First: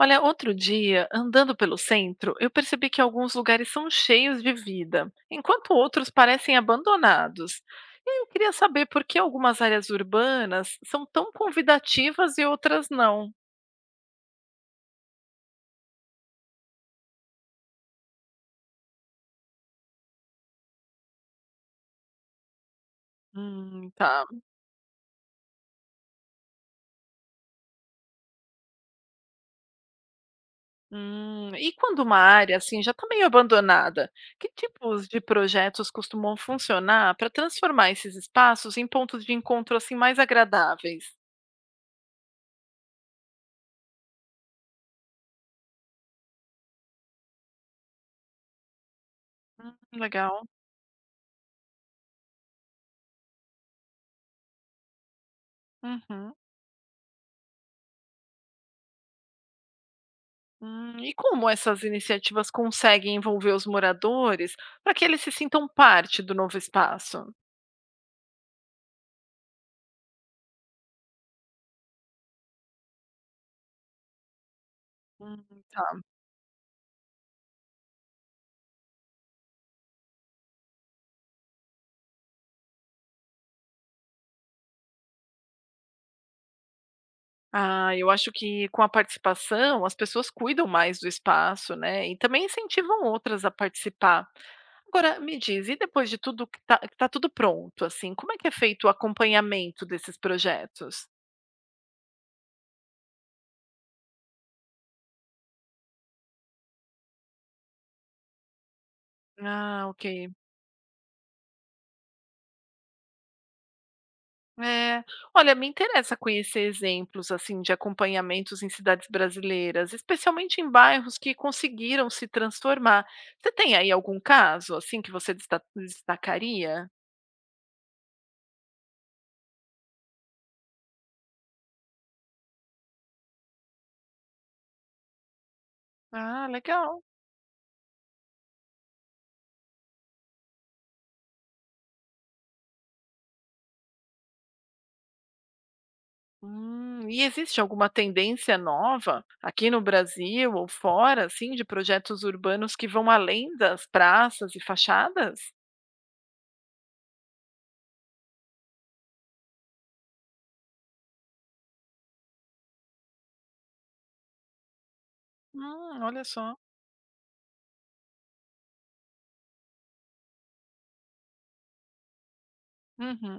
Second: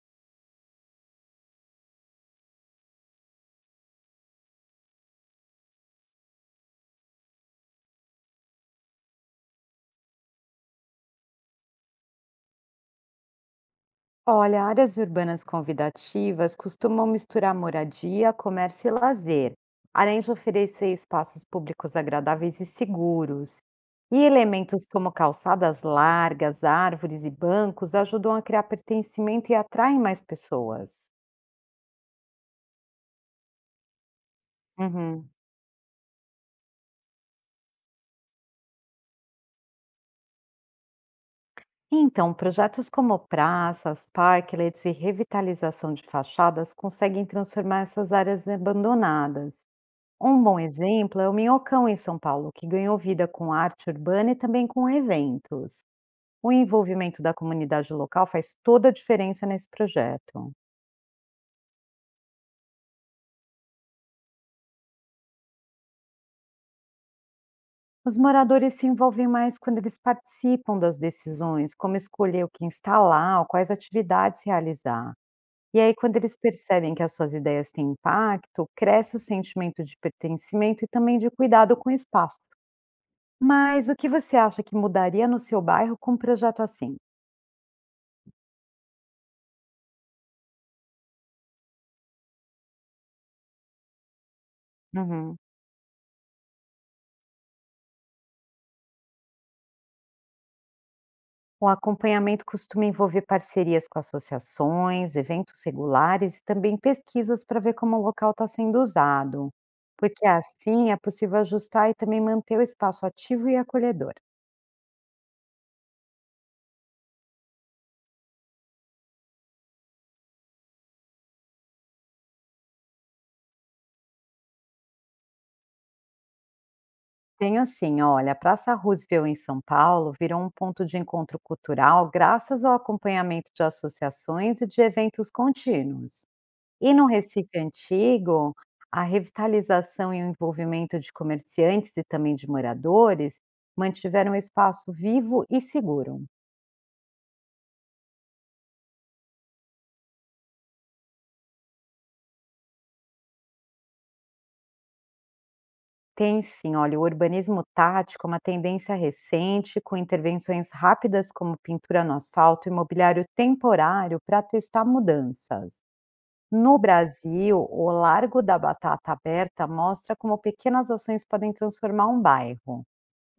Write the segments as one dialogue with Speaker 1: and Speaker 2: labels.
Speaker 1: Olha, outro dia, andando pelo centro, eu percebi que alguns lugares são cheios de vida, enquanto outros parecem abandonados. E eu queria saber por que algumas áreas urbanas são tão convidativas e outras não.
Speaker 2: Olha, áreas urbanas convidativas costumam misturar moradia, comércio e lazer, além de oferecer espaços públicos agradáveis e seguros. E
Speaker 1: Tá.
Speaker 2: elementos como calçadas largas, árvores e bancos ajudam a criar pertencimento e atraem mais pessoas.
Speaker 1: E quando uma área assim já está meio abandonada, que tipos de
Speaker 2: Uhum.
Speaker 1: projetos costumam funcionar para transformar esses espaços em pontos de encontro assim mais agradáveis?
Speaker 2: Então, projetos como praças, parklets e revitalização de fachadas conseguem transformar essas áreas abandonadas. Um
Speaker 1: Legal.
Speaker 2: bom exemplo é o Minhocão em São Paulo, que ganhou vida com arte urbana e também com eventos.
Speaker 1: Uhum.
Speaker 2: O envolvimento da comunidade local faz toda a diferença nesse projeto.
Speaker 1: E como essas iniciativas conseguem envolver os moradores para que eles se sintam parte do novo espaço?
Speaker 2: Os moradores se envolvem mais quando eles participam das decisões, como escolher o que instalar ou quais atividades realizar.
Speaker 1: Hum,
Speaker 2: E
Speaker 1: tá.
Speaker 2: aí, quando eles percebem que as suas ideias têm impacto, cresce o sentimento de pertencimento e também de cuidado com o espaço. Mas o que você acha que mudaria no seu bairro com um projeto assim?
Speaker 1: Ah, eu acho que com a participação as pessoas cuidam mais do espaço, né? E também incentivam outras a participar. Agora, me
Speaker 2: Uhum.
Speaker 1: diz, e depois de tudo que tá tudo pronto, assim, como é que é feito o acompanhamento desses projetos?
Speaker 2: O acompanhamento costuma envolver parcerias com associações, eventos regulares e também pesquisas para ver como o local está sendo usado,
Speaker 1: Ah,
Speaker 2: porque
Speaker 1: ok.
Speaker 2: assim é possível ajustar e também manter o espaço ativo e acolhedor.
Speaker 1: É. Olha, me interessa conhecer exemplos assim de acompanhamentos em cidades brasileiras, especialmente em bairros que conseguiram se transformar. Você tem aí algum caso assim que você destacaria?
Speaker 2: Tenho assim, olha, a Praça Roosevelt em São Paulo virou um ponto de encontro cultural graças ao acompanhamento de associações e de eventos contínuos.
Speaker 1: Ah,
Speaker 2: E
Speaker 1: legal.
Speaker 2: no Recife antigo, a revitalização e o envolvimento de comerciantes e também de moradores mantiveram o espaço vivo e seguro.
Speaker 1: E existe alguma tendência nova aqui no Brasil ou fora, assim, de projetos urbanos que vão além das praças e fachadas?
Speaker 2: Tem sim, olha, o urbanismo tático é uma tendência recente, com intervenções rápidas como pintura no asfalto e mobiliário temporário para testar mudanças.
Speaker 1: Olha só.
Speaker 2: No Brasil, o Largo da Batata Aberta mostra como pequenas ações podem transformar um bairro.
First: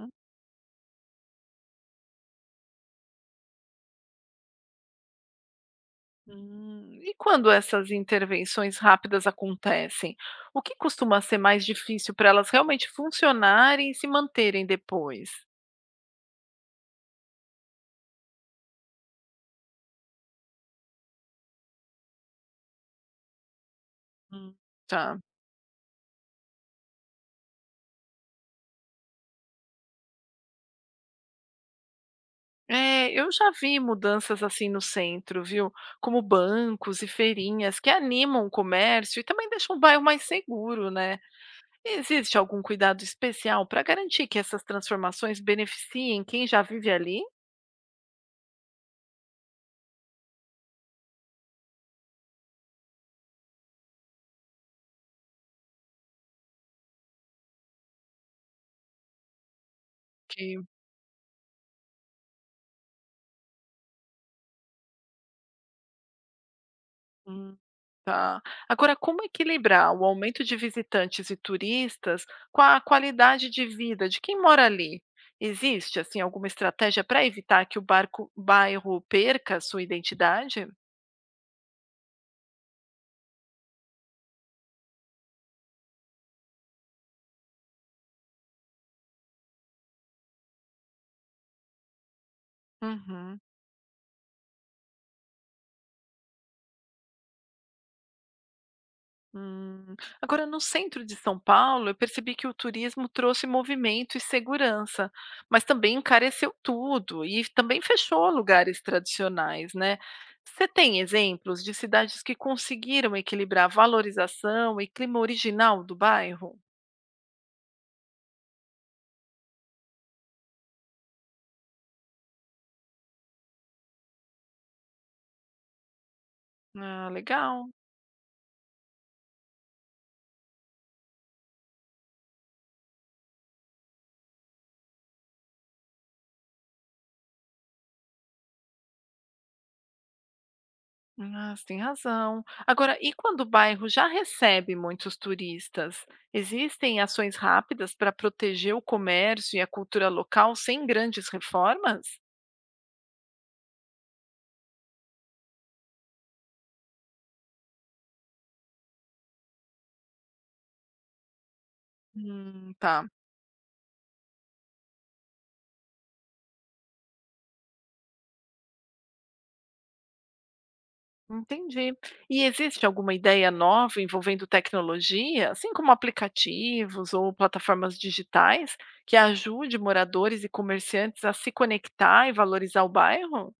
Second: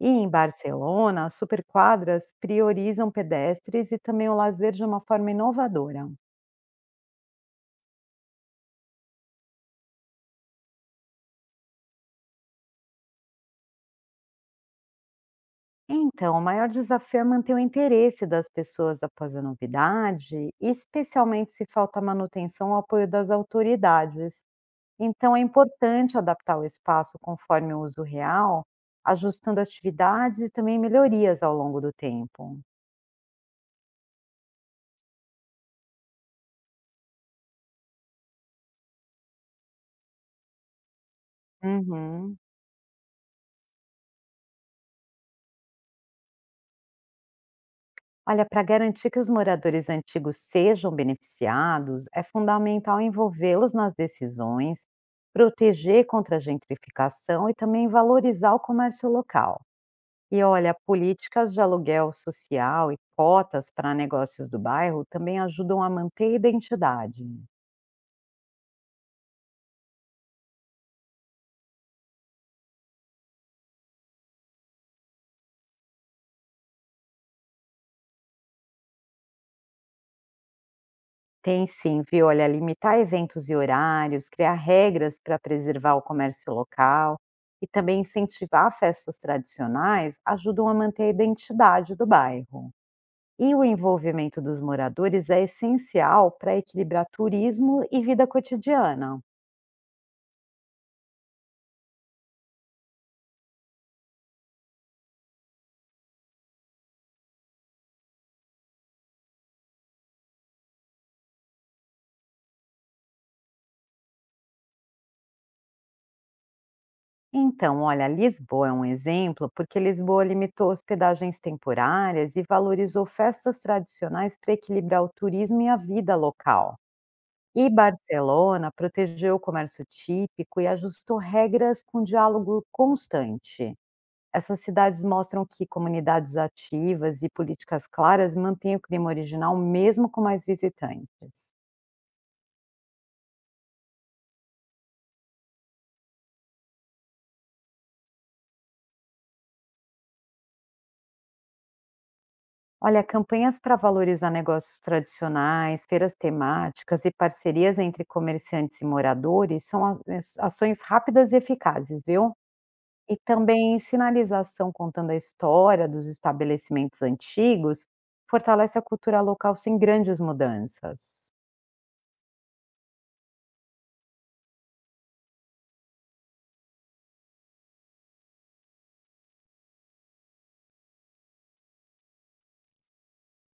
Speaker 2: E em Barcelona, superquadras priorizam pedestres e também o lazer de uma forma inovadora.
Speaker 1: E quando essas intervenções rápidas acontecem, o que costuma ser mais difícil para elas realmente funcionarem e se manterem depois?
Speaker 2: Então, o maior desafio é manter o interesse das pessoas após a novidade, especialmente se falta manutenção ou apoio das autoridades.
Speaker 1: Hum. Tá.
Speaker 2: Então, é importante adaptar o espaço conforme o uso real, ajustando atividades e também melhorias ao longo do tempo.
Speaker 1: É, eu já vi mudanças assim no centro, viu? Como bancos e feirinhas que animam o comércio e também deixam o bairro mais seguro, né? Existe
Speaker 2: Uhum.
Speaker 1: algum cuidado especial para garantir que essas transformações beneficiem quem já vive ali?
Speaker 2: Olha, para garantir que os moradores antigos sejam beneficiados, é fundamental envolvê-los nas decisões, proteger contra a gentrificação e também valorizar o comércio local. E
Speaker 1: Ok.
Speaker 2: olha, políticas de aluguel social e cotas para negócios do bairro também ajudam a manter a identidade.
Speaker 1: Hum. Tá. Agora, como equilibrar o aumento de visitantes e turistas com a qualidade de vida de quem mora ali? Existe, assim, alguma estratégia para evitar que bairro perca sua identidade?
Speaker 2: Tem sim, viu? Olha, limitar eventos e horários, criar regras para preservar o comércio local e também incentivar festas tradicionais ajudam a manter a identidade do bairro.
Speaker 1: Uhum.
Speaker 2: E o envolvimento dos moradores é essencial para equilibrar turismo e vida cotidiana.
Speaker 1: Hum, agora no centro de São Paulo, eu percebi que o turismo trouxe movimento e segurança, mas também encareceu tudo e também fechou lugares tradicionais, né? Você tem exemplos de cidades que conseguiram equilibrar a valorização e clima original do bairro?
Speaker 2: Então, olha, Lisboa é um exemplo porque Lisboa limitou hospedagens temporárias e valorizou festas tradicionais para equilibrar o turismo e a vida local.
Speaker 1: Ah,
Speaker 2: E
Speaker 1: legal.
Speaker 2: Barcelona protegeu o comércio típico e ajustou regras com diálogo constante. Essas cidades mostram que comunidades ativas e políticas claras mantêm o clima original mesmo com mais visitantes.
Speaker 1: Ah, você tem razão. Agora, e quando o bairro já recebe muitos turistas? Existem ações rápidas para proteger o comércio e a cultura local sem grandes reformas?
Speaker 2: Olha, campanhas para valorizar negócios tradicionais, feiras temáticas e parcerias entre comerciantes e moradores são ações rápidas e eficazes, viu?
Speaker 1: Tá,
Speaker 2: E também sinalização contando a história dos estabelecimentos antigos fortalece a cultura local sem grandes mudanças.
Speaker 1: entendi. E existe alguma ideia nova envolvendo tecnologia, assim como aplicativos ou plataformas digitais, que ajude moradores e comerciantes a se conectar e valorizar o bairro?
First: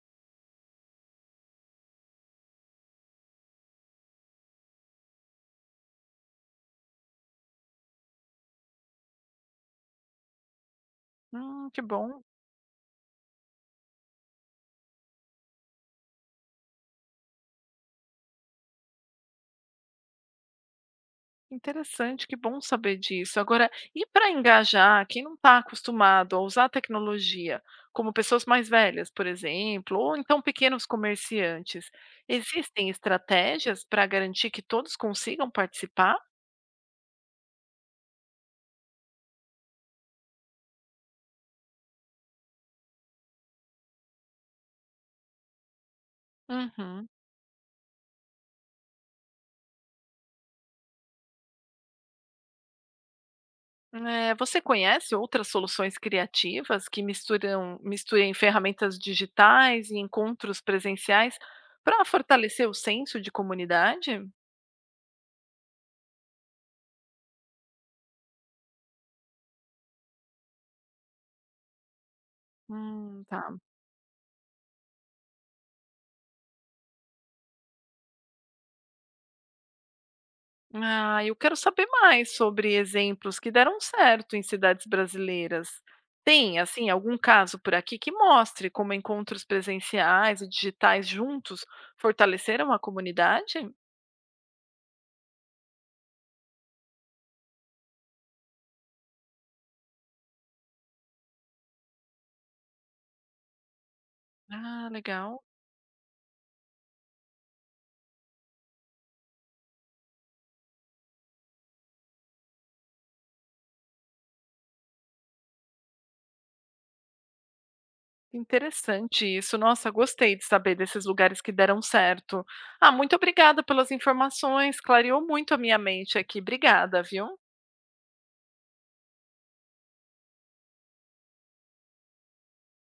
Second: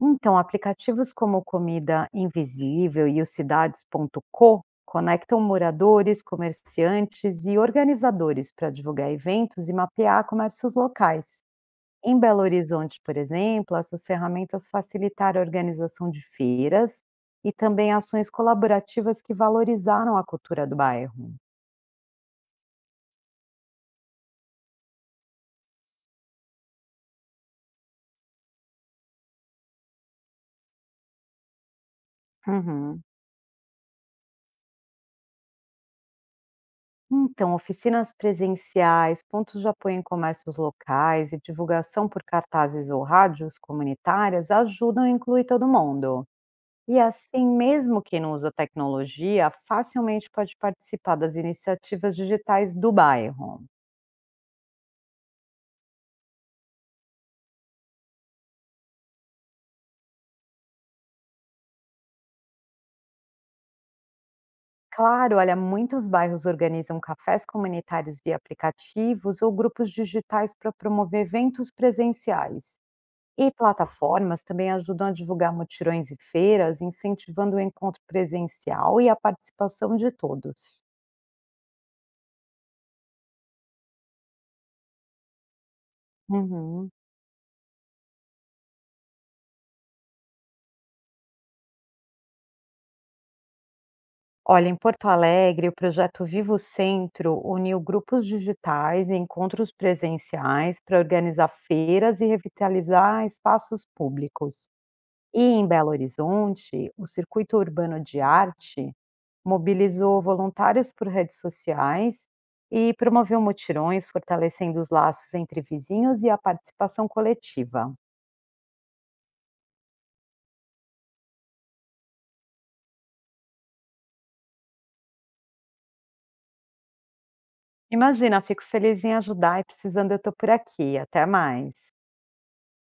Speaker 2: Então, aplicativos como Comida Invisível e o Cidades.co conectam moradores, comerciantes e organizadores para divulgar eventos e mapear comércios locais.
Speaker 1: Que
Speaker 2: Em
Speaker 1: bom,
Speaker 2: Belo Horizonte, por exemplo, essas ferramentas facilitaram a organização de feiras e também ações colaborativas que valorizaram a cultura do bairro.
Speaker 1: interessante, que bom saber disso. Agora, e para engajar quem não está acostumado a usar a tecnologia, como pessoas mais velhas, por exemplo, ou então pequenos comerciantes, existem
Speaker 2: Uhum.
Speaker 1: estratégias para garantir que todos consigam participar?
Speaker 2: Então, oficinas presenciais, pontos de apoio em comércios locais e divulgação por cartazes ou rádios comunitárias ajudam a incluir todo mundo. E
Speaker 1: Uhum.
Speaker 2: assim, mesmo quem não usa tecnologia, facilmente pode participar das iniciativas digitais do bairro.
Speaker 1: Você conhece outras soluções criativas que misturam misturem ferramentas digitais e encontros presenciais para fortalecer o senso de comunidade?
Speaker 2: Claro, olha, muitos bairros organizam cafés comunitários via aplicativos ou grupos digitais para promover eventos presenciais. E
Speaker 1: Tá.
Speaker 2: plataformas também ajudam a divulgar mutirões e feiras, incentivando o encontro presencial e a participação de todos.
Speaker 1: Ah, eu quero saber mais sobre exemplos que deram certo em cidades brasileiras. Tem, assim,
Speaker 2: Uhum.
Speaker 1: algum caso por aqui que mostre como encontros presenciais e digitais juntos fortaleceram a comunidade?
Speaker 2: Olha, em Porto Alegre, o projeto Vivo Centro uniu grupos digitais e encontros presenciais para organizar feiras e revitalizar espaços públicos.
Speaker 1: Ah,
Speaker 2: E
Speaker 1: legal.
Speaker 2: em Belo Horizonte, o Circuito Urbano de Arte mobilizou voluntários por redes sociais e promoveu mutirões, fortalecendo os laços entre vizinhos e a participação coletiva.
Speaker 1: Interessante isso. Nossa, gostei de saber desses lugares que deram certo. Ah, muito obrigada pelas informações, clareou muito a minha mente aqui. Obrigada, viu?
Speaker 2: Imagina, fico feliz em ajudar e precisando eu estou por aqui. Até mais.